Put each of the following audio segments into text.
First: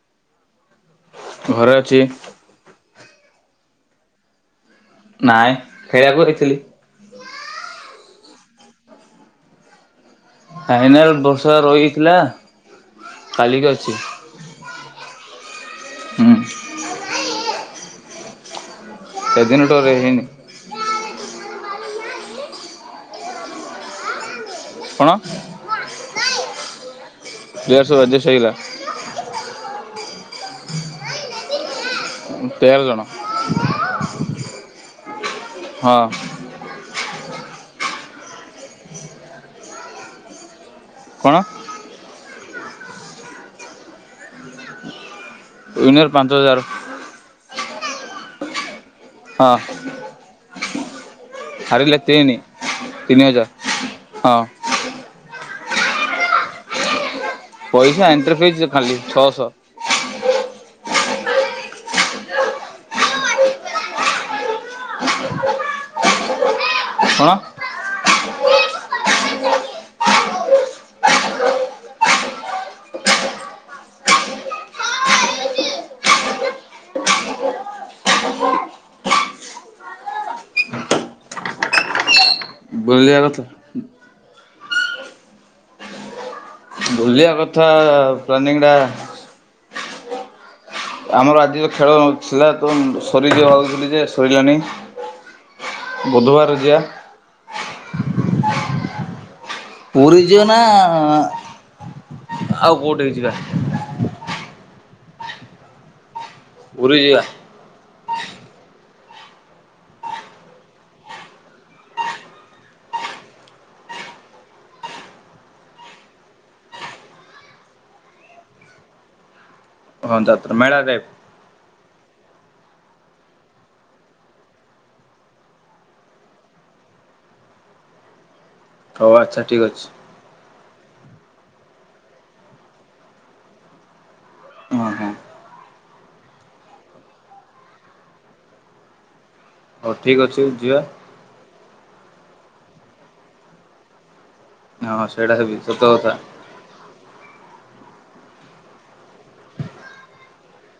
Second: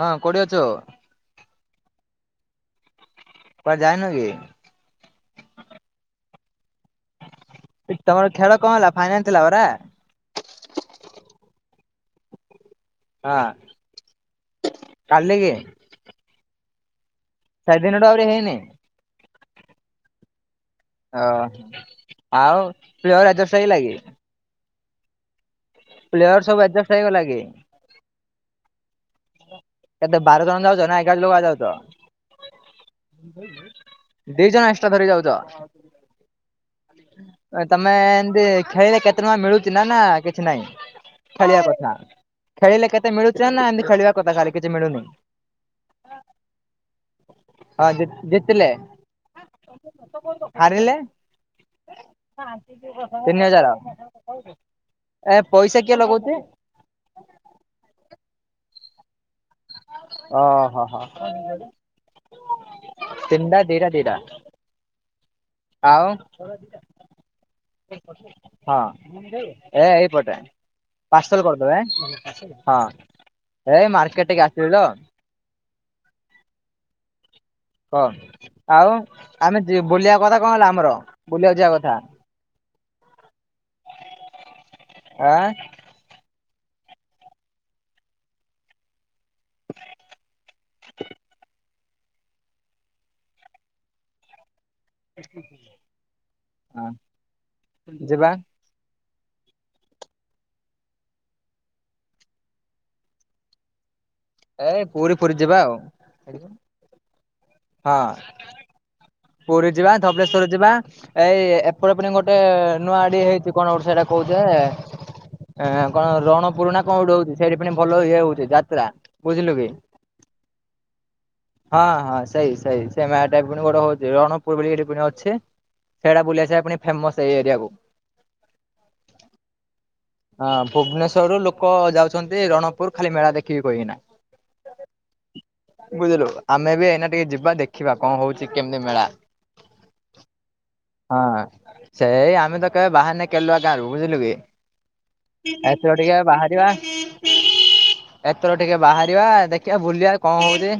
ହଁ କୋଉଠି ଅଛୁ। ଘରେ ଅଛି। କୁଆ ଯାଇନ କି? ନାଇଁ ଖେଳିଆକୁ ହେଇଥିଲି। କି ତମର ଖେଳ କଣ ହେଲା ଫାଇନାଲ ଥିଲା ଅରା। ଫାଇନାଲ ବର୍ଷା ରଇଆଇ ଥିଲା। ହଁ କାଲି କି? ହୁଁ। ସେ ଦିନ ଠୁ ଆଉରି ହେଇନି। ସେ ଦିନଠୁ ଆଉରି ହେଇନି। ଓହ ଆଉ ପ୍ରିୟ ରାଜ ସଇଲା କି? କଣ? ପ୍ଲେୟର ସବୁ ଆଡଜଷ୍ଟ ହେଇଗଲା କି? ପ୍ଲିଅର୍ ସବୁ ଆଡଜଷ୍ଟ୍ ହେଇଗଲା। କେତେ ବାର ଜଣ ଯାଉଚ ନା ଏଗାର ଲୋକ ଏକା ଯାଉଚ। ଉଁ ତେର ଜଣ। ଦି ଜଣ ଏକ୍ସଟ୍ରା ଧରି ଯାଉଚ। ହଁ। ତମେ ଏନ୍ତି ଖେଳିଲେ କେତେ ଟଙ୍କା ମିଳୁଚି ନା ନା କିଛି ନାଇଁ। କଣ ଖେଳିଆ କଥା ଖେଳିଲେ କେତେ ମିଳୁଚି ନା ଏନ୍ତି ଖେଳିଆ କଥା ଖାଲି କିଛି ମିଳୁନି। ଏଇନା ତ ପାଞ୍ଚ ହଜାର। ଆ ଜି ଜିତିଲେ। ହଁ। ହାରିଲେ ହାରିଲେ ତିନି ତିନି ହଜାର। ହଁ ଏ ପଇସା କିଏ ଲଗଉଚି। ପଇସା ଏଣ୍ଟ୍ରି ଫିଜ୍ ଖାଲି ଛଅଶ। ଅ ହ ହ। ତିନଡା ଦିଟା ଦିଟା ଆଉ କଣ? ହଁ ଏ ଏଇପଟେ। ପାର୍ସଲ କରିଦେବେ ହଁ ଏ ମାର୍କେଟ ଟିକେ ଆସଥିଲି ତ। କ ଆଉ ଆମେ ଯି ବୁଲିଆ କଥା କଣ ହେଲା ଆମର ବୁଲିଆକୁ ଯିଆ କଥା। ବୁଲିଆ କଥା ଆ ବୁଲିଆ କଥା ପ୍ଲାନିଂଟା [inaudible] ଆମର ଆଜିର ଖେଳ ଥିଲା ତୁମ ସରିଯିଅ ଭାବୁଥିଲି ଯେ ସରିଲାନି। ବୁଧବାର ଯିବା ହଁ ଯିବା। ପୁରୀ ଯିଅ ନା ଆଉ କୋଉଠି କି ଯିବା। ଏଇ ପୁରୀ ଫୁରୀ ଯିବା ଆଉ। ପୁରୀ ଯିବା। ହଁ। ପୁରୀ ଯିବା ଧବଳେଶ୍ୱର ଯିବା। ଏଇ ଏପଟେ ପୁଣି ଗୋଟେ ନୂଆ ଆଡି ହେଇଚି କଣ ଗୋଟେ ସେଇଟା କହୁଚେ? ଏଁ କଣ ରଣପୁରୁ ନା କଣ ଗୋଟେ ହଉଚି ସେଇଠି ପୁଣି ଭଲ ଇଏ ହଉଚି ଯାତ୍ରା, ବୁଝିଲୁ କି? ହଁ ଯାତ୍ରା, ମେଳା ଟାଇପ୍ ହଁ ହଁ ସେଇ ସେଇ ସେ ମେଳା ଟାଇପ ଗୋଟେ ହଉ ରଣପୁର ବୋଲି ଏଠି ପୁଣି ଅଛି। ସେଇଟା ବୁଲି ଆସିଆ ପୁଣି ଫେମସ ଏଇ ଏରିଆକୁୁ। ହଉ ଆଚ୍ଛା, ଠିକ୍ ଅଛି। ହଁ, ଭୁବନେଶ୍ୱର ରୁ ଲୋକ ଯାଉଛନ୍ତି ରଣପୁର ଖାଲି ମେଳା ଦେଖିବି କହିକିନା। ହଁ ହଁ ବୁଝିଲୁ, ଆମେ ବି ଏଇନା ଟିକେ ଯିବା ଦେଖିବା କଣ ହଉଚି କେମିତି ମେଳା? ହଉ ଠିକ୍ ଅଛି ଯିବା। ହଁ ସେଇ ଆମେ ତ କେବେ ବାହାରିନେ କେଲୁଆ ଗାଁରୁ, ବୁଝିଲୁ କି। ହଁ ସେଇଟା ହେବି ସତ ଏଥର କଥା। ଟିକେ ବାହା ଏଥର ଟିକେ ବାହାରିବା ଦେଖିବା ବୁଲିବା କଣ ହଉଚି।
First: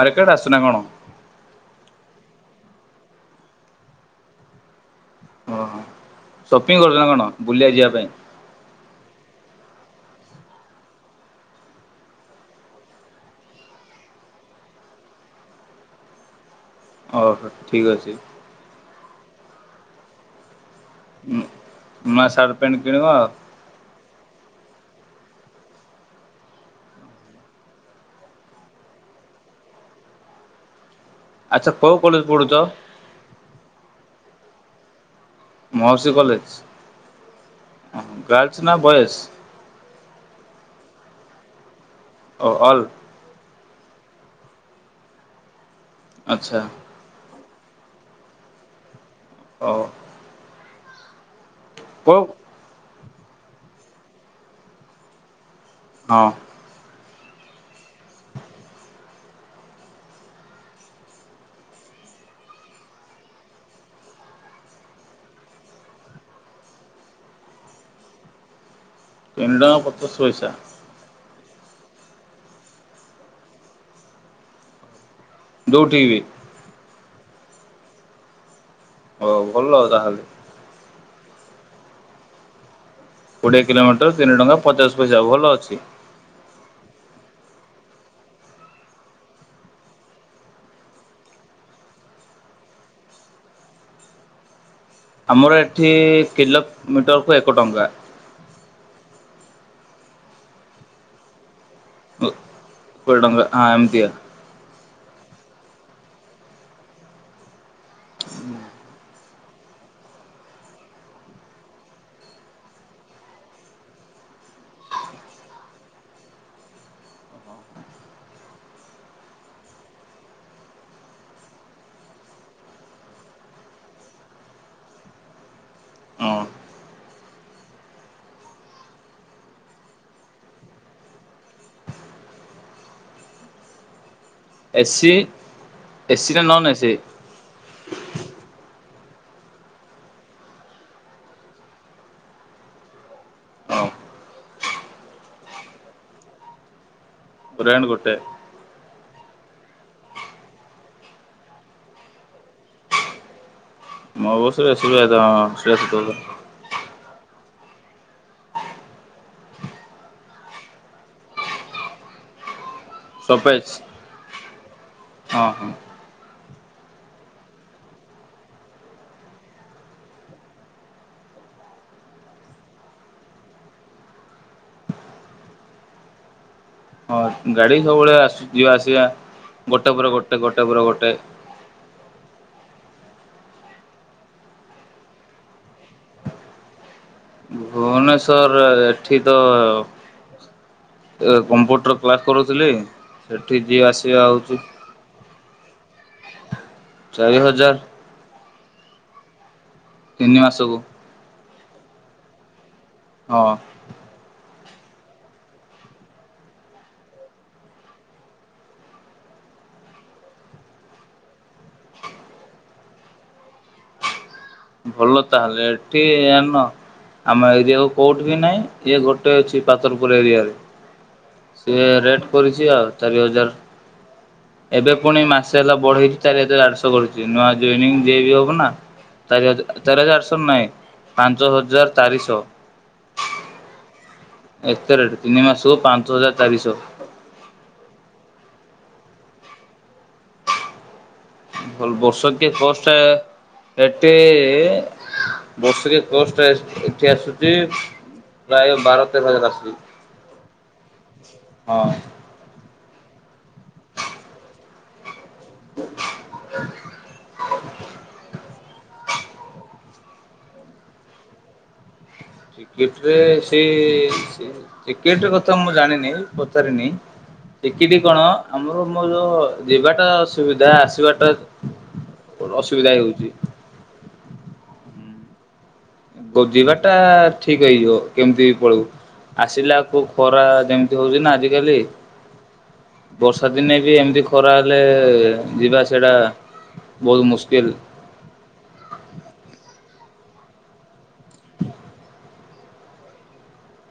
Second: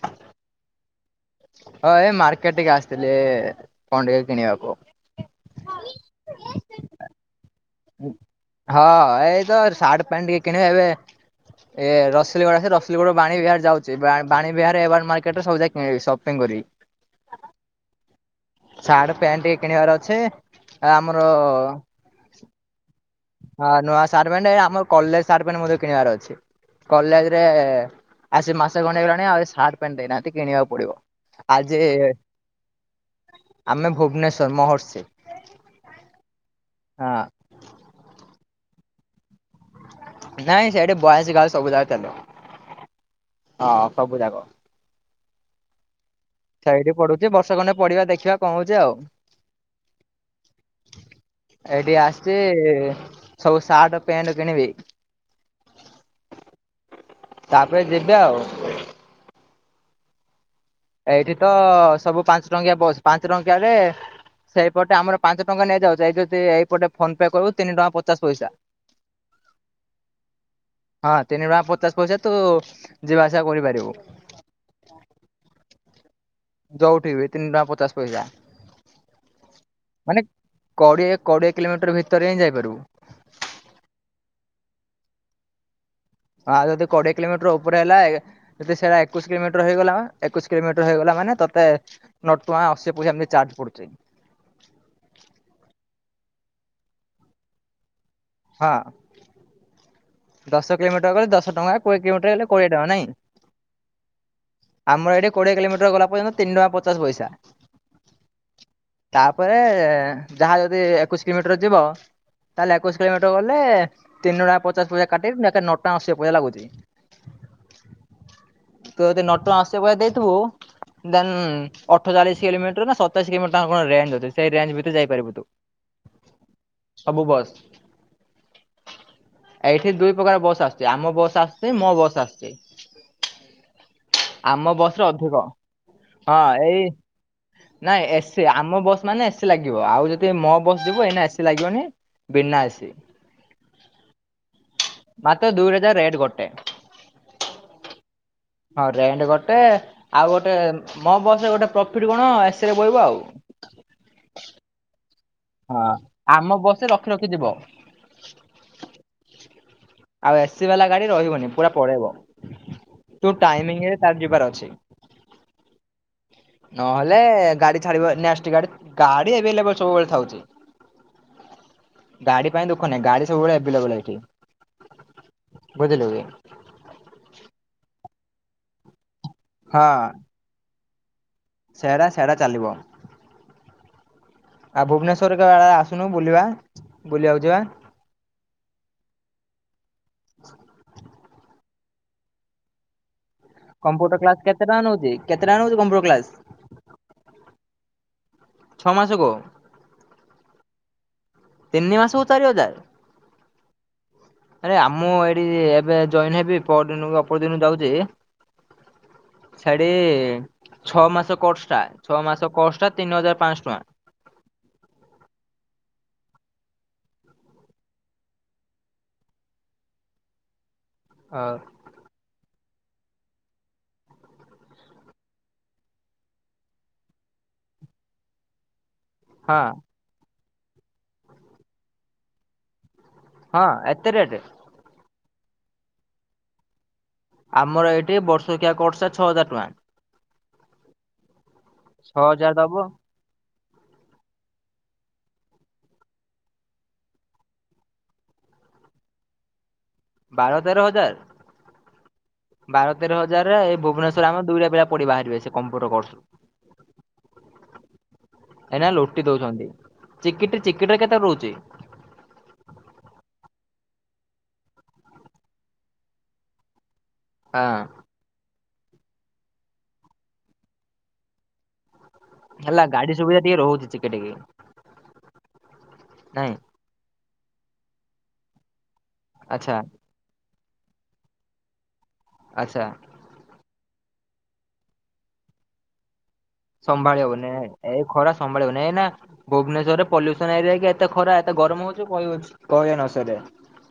ମରେକେଟ ଆସିଚୁ ନା କଣ? ହଁ ଏଇ ମାର୍କେଟ ଟିକେ ଆସିଥିଲି କଣ ଟିକେ କିଣିବାକୁ। ଓହୋ, ସପିଂ କରୁଚନା କଣ, ବୁଲିବା ଯିବା ପାଇଁ? ହଁ, ଏଇ ତ ସାର୍ଟ ପ୍ୟାଣ୍ଟ ଟିକେ କିଣିବା ଏବେ। ଏ ରସଲଗଡ ଆସ ରସଲଗଡ଼ରୁ ବାଣୀ ବିହାର ଯାଉଛି ବା ବିହାର ଏାର ମାର୍କେଟରେ ସବୁା କିଣ ସପିଙ୍ଗ କରିକି [unintelligible] ଓହୋ, ଠିକ୍ ଅଛି। ସାର୍ଟ, ପ୍ୟାଣ୍ଟ ଟିକେ କିଣିବାର ଅଛେ। ଏ ଆମର ନୂଆ ସାର୍ଟ, ପ୍ୟାଣ୍ଟ କିଣିବ? ହଁ, ନୂଆ ସାର୍ଟ, ପ୍ୟାଣ୍ଟ ଆମର କଲେଜ ସାର୍ଟ, ପେଣ୍ଟ ମଧ୍ୟ କିଣିବାର ଅଛି। କଲେଜରେ ଆସି ମାସେ ଖଣ୍ଡେ ହେଇଗଲାଣି ଆହୁରି ସାର୍ଟ, ପେଣ୍ଟ ଦେଇନାହାନ୍ତି କିଣିବାକୁ ପଡିବ। ଆଚ୍ଛା ଆଜି କୋଉ କଲେଜ ପଢୁଛ ଆମେ ଭୁବନେଶ୍ଵର ମହର୍ଷି ମଉର୍ଷି କଲେଜ, ହଁ ଗାର୍ଲସ ନା ବଏଜ? ନାଇଁ ସେଠି ବଏଜ ଗାଲସ ସବୁ ଯାଗ ଚାଲେ। ଓ ଅଲ୍? ହଁ, ସବୁଯାକ। ଆଚ୍ଛା ସେଇଠ ପଢୁ ବର୍ଷେ ଖଣ୍ଡେ ପଢ଼ିବା ଦେଖିବା କଣ ହଉଚି ଆଉ। ହଉ। ଏଇଠି କୋଉ ଆସଚି ସବୁ ସାର୍ଟ, ପ୍ୟାଣ୍ଟ କିଣିବି। ହଁ। ତାପରେ ଯିବି ଆଉ। ଏଇଠି ତ ସବୁ ପାଞ୍ଚ ଟଙ୍କିଆ ବସ୍। ପାଞ୍ଚ ଟଙ୍କିଆ ରେ ସେଇପଟେ ଆମର ପାଞ୍ଚ ଟଙ୍କା ନିଆଯାଉଚି। ଏଇ ଯଦି ଏଇପଟେ ଫୋନ ପେ କରିବୁ ତିନିଟଙ୍କା ପଚାଶ ପଇସା। ତିିନ ଟଙ୍କା ପଚାଶ ପଇସା? ହଁ, ତିନି ଟଙ୍କା ପଚାଶ ପଇସା ତୁ ଯିବା ଆସିବା କରିପାରିବୁ। ଯଉଠିବି? ଯଉଠିବି ତିନି ଟଙ୍କା ପଚାଶ ପଇସା। ହଉ, ଭଲ ତାହେଲେ। କଡ଼ିଏ କୋଡ଼ିଏ କିଲୋମିଟର ଭିତରେ ହିଁ ଯାଇପାରିବୁ। କୋଡ଼ିଏ କିଲୋମିଟର ତିନି ଟଙ୍କା ପଚାଶ ପଇସା ଭଲ ଅଛି। ହଁ, ଆଉ କୋଡ଼ିଏ କିିଲୋମିଟର ଉପରେ ହେଲା ଯଦି ସେଇଟା ଏକୋଇଶ କିଲୋମିଟର ହେଇଗଲା, ଏକୋଇଶ କିଲୋମିଟର ହେଇଗଲା ମାନେ ତତେ ନଟଙ୍କା ଅଶୀ ପଇସା ନେଇ ଚାର୍ଜ ପଡୁଛି। ଆମର ଏଠି କିଲଫ୍ ମିଟରକୁ ଏକ ଟଙ୍କା। ହଁ ଦଶ କିଲୋମିଟର ଗଲେ ଦଶ ଟଙ୍କା କୋଡିଏ କିଲୋମିଟର ହେଲେ କୋଡିଏ ଟଙ୍କା ନାଇଁ? କୋଡ଼ିଏ ଟଙ୍କା ହଁ ଏମିତିଆ ଆମର ଏଇଠି କୋଡିଏ କିଲୋମିଟର ଗଲା ପର୍ଯନ୍ତ ତିନି ଟଙ୍କା ପଚାଶ ପଇସା। ହୁ ତାପରେ ଯାହା ଯଦି ଏକୋଇଶି କିଲୋମିଟର ଯିବ ତାହେଲେ ଏକୋଇଶ କିଲୋମିଟର ଗଲେ ତିନୁଡା ପଚାଶ ପଇସା। କାଟି କି ନେକେ ନଅଟଙ୍କା ଆଶୀ ପଇସା ଲାଗୁଛି। ତୁ ଯଦି ନଟଙ୍କା ଅଶୀ ପଇସା ଦେଇଥିବୁ ଦେନ୍ ଅଠଚଳିଶ ଏଲିମିଟର ନା ସତେଇଶି କିମିଟର ତାଙ୍କ କଣ ରେଞ୍ଜ ଅଛି ସେଇରେଞ୍ଜ ଭିତରେ ଯାଇପାରିବୁ ତୁ। ହଁ ସବୁ ବସ ଏଠି ଦୁଇ ପ୍ରକାର ବସ୍ ଆସୁଚି ଆମ ବସ୍ ଆସୁଚି ମୋ ବସ୍ ଆସୁଛି। ଆମ ବସରେ ଏସି ଅଧିକ ଏସି ହଁ ନା ନନ୍ ଏଇ ଏସି ନାଇଁ ଏସି ଆମ ବସ୍ ମାନେ ଏସିି ଲାଗିବ ଆଉ ଯେତିକି ମୋ ବସ୍ ଯିବ ଏଇନେ ଏସିି ଲାଗିବନି। ବିନା ଏସି ହଁ ମାତ ଦୁଇ ହଜାର ରେଟ ଗୋଟେ ରେଣ୍ଟ ଗୋଟେ ହଁ ରେଣ୍ଟ ଗୋଟେ ଆଉ ଗୋଟେ ମୋ ବସରେ ଗୋଟେ ପ୍ରଫିଟ କଣ ଏସ ରେ ବଇବ ଆଉ। ମୋ ବସରେ ଏସି କେତ ଅଁ ହଁ ଆମ ବସ ରଖି ରଖି ଯିବ। ଆଉ ଏସି ବାଲା ଗାଡି ରହିବନି ପୁରା ପଳେଇବ ତୁ ସତେଜ ଟାଇମିଙ୍ଗିରେ ତାର ଯିବାର ଅଛି। ହଁ ହଁ ନହେଲେ ଗାଡି ଛାଡିବ ନେକ୍ସଟେ ଗାଡି ଗାଡି ଏଭେଲେବଲୁ ସବୁବେଳେ ଥାଉଛି। ଗାଡି ପାଇଁ ଦୁଃଖ ନାହିଁ ଗାଡି ସବୁବେଳେ ଆଭେଲେବଲୁ ଏଇଠି। ବୁଝିଲୁକି? ଗାଡି ସବୁବେଳେ ଆସୁଚି ଯିବା ଆସିବା ହଁ। ଗୋଟେ ପରେ ଗୋଟେ ଗୋଟେ ପରେ ଗୋଟେ ସେରା ସେରା ଚାଲିବ। ଆ ଭୁବନେଶ୍ଵର କା ଆସୁନୁ ବୁଲିବା ବୁଲିବାକୁ ଯିବା? ଭୁବନେଶ୍ୱର ଏଠି ତ ଏ କମ୍ପ୍ୟୁଟର କ୍ଲାସ କରୁଥିଲି ଏଠି ଯିଏ ଆସିବେ ଆଉଚୁ ଖାନ ହଉଚି। କେତେଟା ଆଳୁ କମ୍ପ୍ୟୁଟର୍ କ୍ଲାସ? ଚାରି ହଜାର ଛଅ ମାସ କୁ ତିନି ମାସକୁ ତିନି ମାସକୁ ଚାରି ହଜାର। ହଁ ହ [inaudible] ଆରେ ଆମୋ ଏରି ଏବେ ଜଏନ୍ ହେବି ପ ଦିନ ଅପର ଦିନ ଯାଉଛି ଛାଡି ଛଅ ମାସ କୋର୍ସଟା ଛଅ ମାସ କୋର୍ସ ଟା ତିନି ହଜାର ପାଶହ ଟଙ୍କା। ଭଲ ତାହେଲେ ଏଠି ଆନ। ଆମ ଏରିଆକୁ କୋଉଠି ବି ନାହିଁ ଇଏ ଗୋଟେ ଅଛି ପାତରପୁର ଏରିଆରେ। ଅ, ସିଏ ରେଟ କରିଛି ଆଉ ଚାରି ହଜାର ଏବେ ପୁଣି ମାସ ହେଲା ବଢ଼େଇଛି ଚାରି ହଜାର ଆଠଶହ କରୁଛି ନୂଆ ଜନିଂ ଯିଏ ବି ହବ ନା ହଁ ଚାରିହଜାର ଚାରିହଜାର ଆଠଶ ନାହିଁ ପାଞ୍ଚ ହଜାର ଚାରିଶହ। ହଁ ଏତେ ରେଟ? ଏତେ ରେଟ ତିନି ମାସକୁ ପାଞ୍ଚ ହଜାର ଚାରିଶହ। ଆମର ଏଇଠି ବର୍ଷକିଆ କୋରସ ଛଅ ହଜାର ଟଙ୍କା। ଭଲ ବର୍ଷ କିଆ ଛଅହଜାର ଦବ କୋର୍ସ ଟା ଏଠି ବର୍ଷକିଆ କୋର୍ସ ଟା ଏଠି ଆସୁଛି ପ୍ରାୟ ବାର ତର ହଜାର ଆଶୁଚି। ବାର ତେର ହଜାର। ବାର ତେର ହଜାରରେ ଏଇ ଭୁବନେଶ୍ଵର ଆମେ ଦୁଇଟା ପିଲା ପଢି ବାହାରିବେ ସେ କମ୍ପୁଟର କୋସର। କାଇକିନା ଲୋଟି ଦଉଛନ୍ତି ଚିକିଟି ଚିକିଟ ରେ କେତେ ରହୁଛି? ଚିକିଟି ରେ ସେ ସେ ଚିକିଟ କଥା ମୁଁ ଜାଣିନି ପଚାରିନି ହଁ ଚିକିଟି କଣ ଆମର ମ ଯୋଉ ଯିବାଟା ଅସୁବିଧା ଆସିବାଟା ହେଲା ଅସୁବିଧା ଗାଡି ହେଉଛି ସୁବିଧା ଟିକେ ରହୁଛି ଚିକିଟି କି। ଓ ଯିବା ଟା ଠିକ ହେଇଯିବ କେମିତି ପଳେଇବୁ ଆଚ୍ଛା ଆସିଲାକୁ ପରା ଯେମିତି ହଉଛି ନା ଆଜିକାଲି ଆଚ୍ଛା। ବର୍ଷା ଦିନେ ବି ଏମିତି ଖରା ହେଲେ ଯିବା ଆସିବାଟା ସମ୍ଭାଳିିହବନି ଏଇ ଖରା ସମ୍ଭାଳିହବନି ଏଇନା ଭୁବନେଶ୍ଵରରେ ପଲ୍ୟୁସନ [unintelligible] ଏତେ ଖରା ଏତେ ଗରମ ହଉଛି କହି କହିଲେନସରେ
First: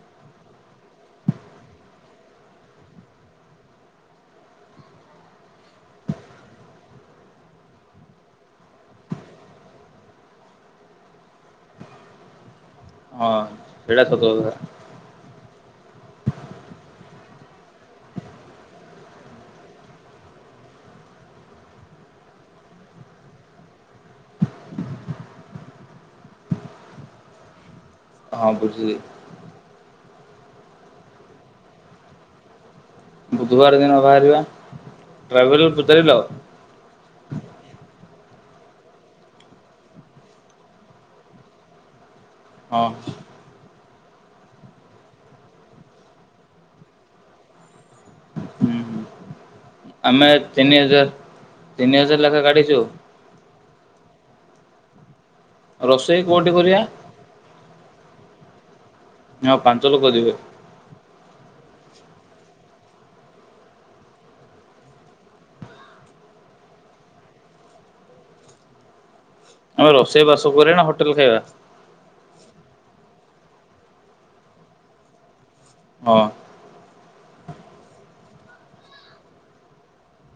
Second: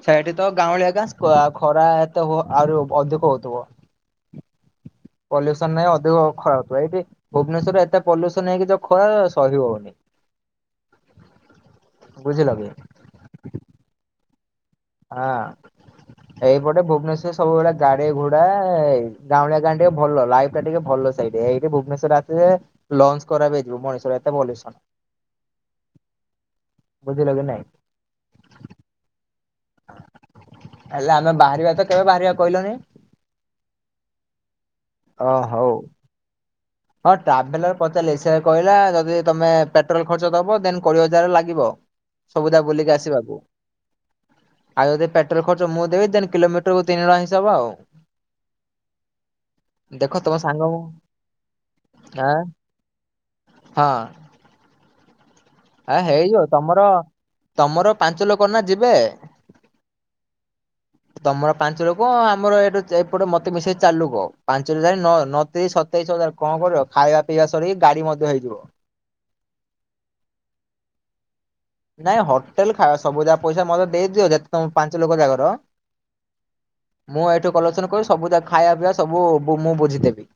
ସେଇଠି ତ ଗାଉଁଳିଆ ହେକା ଖ ଖରା ଏତେ ହୋ ଆହୁରି ଅଧିକ ହଉଥିବ। ପଲ୍ୟୁସନ ନହିଁ ଅଧିକ ଖରା ହଉିବ ଏଇଠି ଭୁବନେଶ୍ୱରରେ ଏତେ ପଲ୍ୟୁସନ ହେଇକି ଯ ଖରା ସହି ହଉନି। ବୁଝିଲକି। ହଁ ଏଟା ସତକଥା। ହଁ। ଏଇପଟେ ଭୁବନେଶ୍ଵରରେ ସବୁବେଳେ ଗାଡି ଘୋଡା ଗାଉଁଳିଆ ଗାଁ ଟିକେ ଭଲ ଲାଇଫ ଟା ଟିକେ ଭଲ ଥା ଏଇଠି ଭୁବନେଶ୍ୱର ଆଶିଲେ ଲଙ୍ଗସ ଖରାପ ହେଇଯିବ ମଣିଷର ଏତେ ଭଲପଲ୍ୟୁସନ। ବୁଝିଲକି ନାଇଁ? ହଁ ବୁଝିଲି। ହେଲେ ଆମେ ବାହାରିବା ତ କେବେ ବାହାରିବା କହିଲୁନି? ବୁଧବାର ଦିନ ବାହାରିବା ଅ ଟ୍ରାଭେଲ ହଉ। କୁ ପଚାରିଲ। ହଁ ଟ୍ରାଭେଲର ପଚାରିଲି ସେ କହିଲା ଯଦି ତମେ ପେଟ୍ରୋଲ ଖର୍ଚ୍ଚ ଦବ ଦେନ କୋଡିଏ ହଜାର ଲାଗିବ। ସବୁଯାକ ହଁ ବୁଲିକି ଆସିବାକୁ। ଆଉ ଯଦି ପଟ୍ରୋଲ ଖର୍ଚ୍ଚ ମୁଁ ଦେବି ଦେନ କିଲୋମିଟର କୁ ତିନି ହିସାବ ଆଉ। ହୁଁ ହୁଁ ଦେଖ ଆମେ ତମ ସାଙ୍ଗ ତିନି ମୁଁ ହଜାର ତିନି ହଜାର ଆଁ ଲେଖାଏ କାଢିଛୁ। ହଁ। ଆ ରୋଷେଇ ହେଇଯିବ କୋଉଠି କରିବା? ତମର ତମର ପାଞ୍ଚ ଲୋକ ନା ଯିବେ? ହଁ ପାଞ୍ଚ ଲୋକ ଯିବେ ତମର ପାଞ୍ଚ ଲୋକ ଆମର ଏଇଠୁ ଏପଟେ ମତେ ମିଶେଇ ଚାର ଲୋକ ପାଞ୍ଚ ଚାରି ନଅ ନଅ ତିରି ଶ ସତେଇଶ ହଜାର କଣ କରିବ ଖାଇବା ପିଇବା ସରିକି ଗାଡି ମଧ୍ୟ ହେଇଯିବ। ଆମେ ରୋଷେଇ ବାସ କରିବା ନା ହୋଟେଲ ଖାଇବା? ନାଇଁ ହୋଟେଲ ଖାଇବା ସବୁ ଯାହା ପଇସା ମତେ ଦେଇଦିଅ ଯେତ ତମ ପାଞ୍ଚ ଲୋକ ଜାକର ହଁ। ମୁଁ ଏଇଠୁ କଲୋକସନ କରୁଚି ସବୁ ଖାଇବା ପିଇବା ସବୁ ମୁଁ ବୁଝି ଦେବି।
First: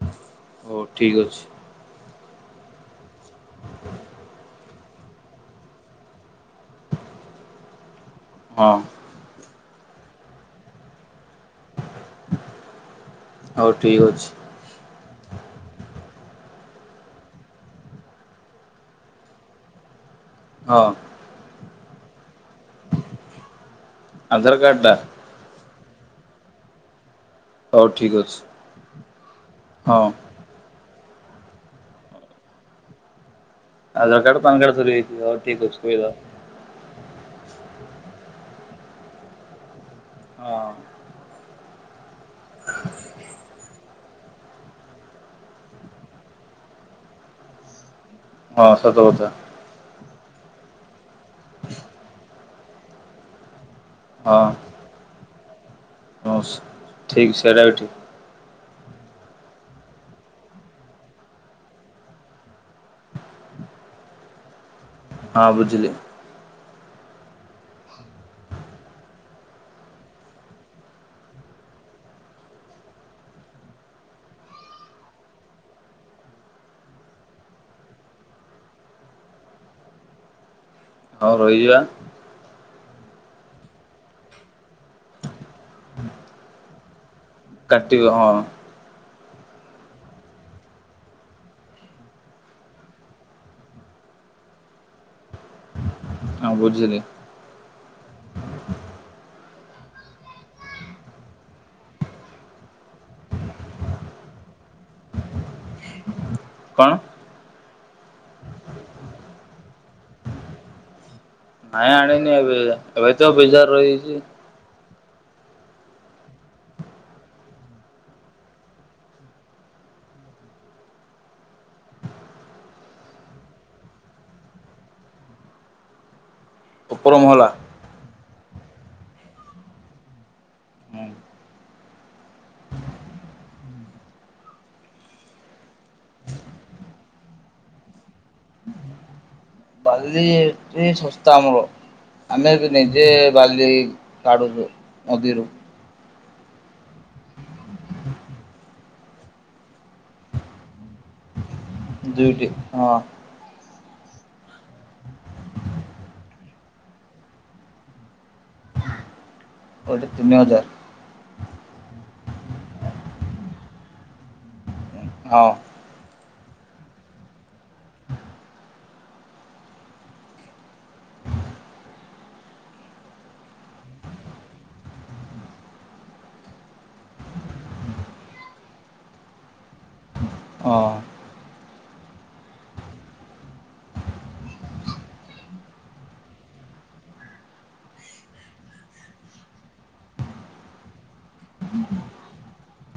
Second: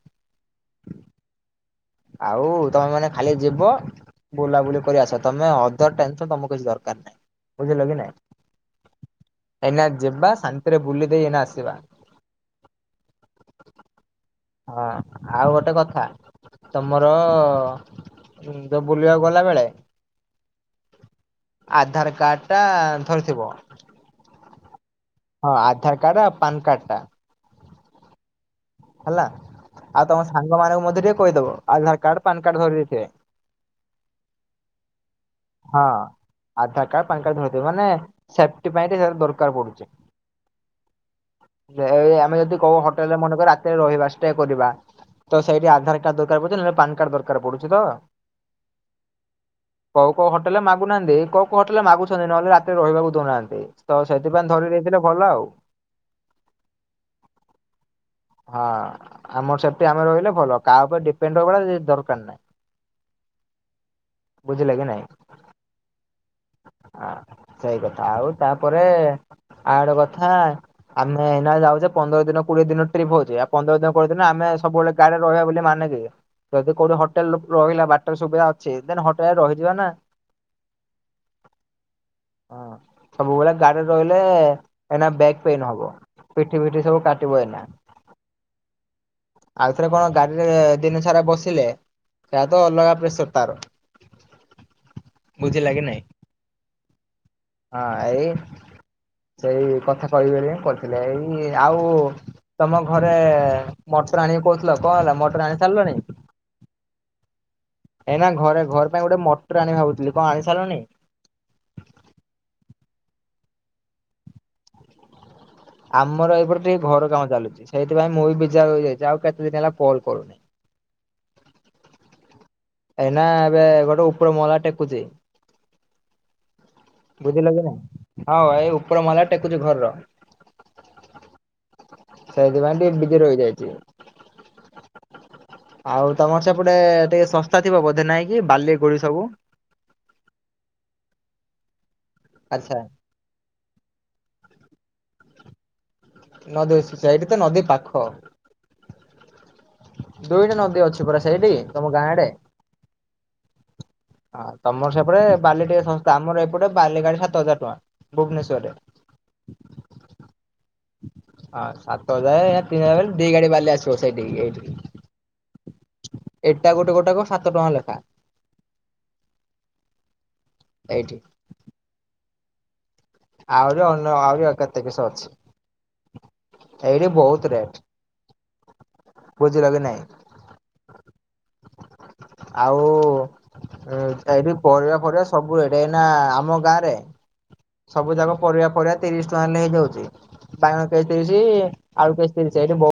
ହଉ ଠିକ୍ ଅଛି। ଆଉ ତମେ ମାନେ ଖାଲି ଯିବ ବୁଲାବୁଲି କରି ଆସ ତମେ ଅଧର ଟେନ୍ ତମ କିଛି ଦରକାର ନାହିଁ ବୁଝିଲ କି ନାଇଁ। ହଁ ଏନା ଯିବା ଶାନ୍ତିରେ ବୁଲି ଦେଇ ଏନାସ ହଉ ଠିକ ଅଛି। ହଁ ଆଉ ଗୋଟେ କଥା ତମର ତ ବୁଲିବାକୁ ଗଲା ବେଳେ। ହଁ ଆଧାର କାର୍ଡ ଟା ଧରିଥିବ। ଆଧାର କାର୍ଡଟା। ହଁ ଆଧାର କାର୍ଡ ଆଉ ପାନ କାର୍ଡ ଟା। ହଉ ଠିକ୍ ଅଛି। ହେଲା ହଁ। ଆଉ ତମ ସାଙ୍ଗ ମାନଙ୍କୁ ମଧ୍ୟ ଟିକେ କହିଦବ ଆଧାର କାର୍ଡ ପାନ କାର୍ଡ ଧରି ଦେଇଥିବେ। ଆଧାର୍ କାର୍ଡ ପାନ୍ କାର୍ଡ ଧରିଆଇଥିବେ ହ ହଁ ଆଧାର କାର୍ଡ ପାନ କାର୍ଡ ଧର୍ ଥବେ ମାନେ ସେଫଟି ପାଇଁ ଟିକେ ଦରକାର ପଡୁଛି। ହଁ ଏଇ ଆମେ ଯଦି କହୁ ହୋଟେଲରେ ମନେକ ରାତିରେ ରହିବାସ କରିବା ତ ସେଇଠି ଆଧାର କାର୍ଡ ଦରକାର ପଡୁଛି ନହେଲେ ପାନ କାର୍ଡ ଦରକାର ପଡୁଛି ତ। ହଁ ସତ କଥା। କୋଉ କଉ ହୋଟେଲ ମାଗୁନାନ୍ତି କଉ କଉ ହୋଟେଲରେ ମାଗୁଛନ୍ତି ନହେଲେ ରାତିରେ ରହିବାକୁ ଦଉନାହାନ୍ତି। ତ ସେଥିପାଇଁ ଧରି ଦେଇଥିଲେ ଭଲ ଆଉ। ହ ଠିକ ସେଟାଇଠିକ। ହଁ ଆମର ସେଫ୍ଟି ଆମେ ରହିଲେ ଭଲ କାହା ଉପରେ ଡିପେଣ୍ଡ ରହିବ ଦରକାର ନାହିଁ। ବୁଝିଲକି ନାଇଁ। ହଁ ବୁଝିଲି। ହ ସେଇ କଥା ଆଉ ତାପରେ ଆଡ କଥା ଆମେ ଏଇନା ଯାଉଛେ ପନ୍ଦର ଦିନ କୋଡିଏ ଦିନ ଟ୍ରିପ୍ ହଉଛି ଆ ପନ୍ଦର ଦିନ କଡିଏ ଦିନ ଆମେ ସବୁବେଳେ। ଗାରେ ରହିବା ବୋଲି ମାନେ କି? ଯଦି କୋଉଠି ହୋଟେଲ ରହିଲା ବାଟରେ ସୁବିଧା ଅଛି ଦେ ହୋଟେଲରେ ରହିଯିବା ନା। ହଁ ରହିଯିବା। ହଁ ସବୁବେଳେ ଗାଡିରେ ରହିଲେ ଏନା ବ୍ୟାକ୍ ପେନ ହବ ପିଠି ପିଠି ସବୁ କା କାଟିବ ହଁ ଆଉଥରେ କଣ ଗାଡିରେ ଦିନ ସାରା ବସିଲେ ସେ ତ ଅଲଗା ପ୍ରେସର ତାର ବୁଝ ଲାଗେ ନାଇଁ। ହଁ ବୁଝିଲି। ହଁ ଏଇ ସେଇ କଥା କହିବ କହିଥିଲେ ଏଇ ଆଉ ତମ ଘରେ ମଟର ଆଣିକି କହୁଥିଲ କଣ ହେଲା ମଟର ଆଣି ସାରିଲଣି। କଣ? ଏଇନା ଘରେ ଘର ପାଇଁ ଗୋଟେ ମଟର ଆଣି ଭାବୁଥିଲି କଣ ଆଣି ସାରିଲଣି? ନାଇଁ ଆଣିନି ଏବେ ଏବେ ତ ବେଜାର ରହିଛି। ଆମର ଏପରେ ଟିକେ ଘର କାମ ଚାଲୁଛି ସେଇଥିପାଇଁ ମୁଁ ବିଯାର ହେଇଯାଇଛି ଆଉ କେତେ ଦିନ ହେଲା କଲ୍ କରୁନି। ଏଇନା ଏବେ ଗୋଟେ ଉପର ମହଲା ଟେକୁଛି। ଉପର ମହଲା। ବୁଝିଲ କି ନା ହଁ ଏଇ ଉପର ମଲା ଟେକୁଛି ଘରର। ସେଇଥି ପାଇଁ ଟିକେ ବିଯି ରଇଯାଇଛି। ଆଉ ତମର ସେପଟେ ଟିକେ ଶସ୍ତା ଥିବ ବୋଧେ ନହିଁ କି ବାଲି ଗୋଳି ସବୁ। ବାଲି ଟ୍ରୀ ଶସ୍ତା ଆମର ଆମେ ବି ଆଚ୍ଛା ନିଜେ ବାଲି କାଢ଼ୁଛୁ ନଦୀରୁ। ନଦୀସଛ ଏଇଠି ତ ନଦୀ ପାଖ [unintelligible] ଦୁଇଟା ନଦୀ ଅଛି ପରା ସେଇଠି। ତମ ଗାଁ ଆଡେ? ଦୁଇଟି ହଁ। ହଁ ତମର ସେପଟେ ବାଲି ଟିକେ ଶସ୍ତା ଆମର ଏପଟେ ବାଲି ଗାଡି ସାତ ହଜାର ଟଙ୍କା ଭୁବନେଶ୍ଵର ରେ। ଏଠି ତିନି ହଜାରେ। ହଁ ସାତ ହଜାରଏଟା ତିନ ହଜାର ଦିଇ ଗାଡି ବାଲି ଆସିବସେଇଠି ଏଇଠିକି। ହଁ। ଇଟା ଗୋଟେ ଗୋଟାକ ସାତ ଟଙ୍କା ଲେଖା। ଏଇଠି। ଆହୁରି ଅନ ଆହୁରି କେତେ କିଶ ଅଛି ଏଇଠି ବହୁତ ରେଟ୍। ବୋଝିଲ କି ନାଇଁ ହଁ। ଆଉ। ଏଇଠି ପରିବା ଫରିବା ସବୁ ରେଟେ ଏନା ଆମ ଗାଁ ରେ। ସବୁ ଯାକ ପରିବା ଫରିବା ତିରିଶ ଟଙ୍କା ହେଲେ ହେଇଯାଉଛି। ବାଇଣ କେଯି ତିରିଶି ଆଳୁ କେଯି ତିରିଶି ଏଇଠି ବହୁତ୍।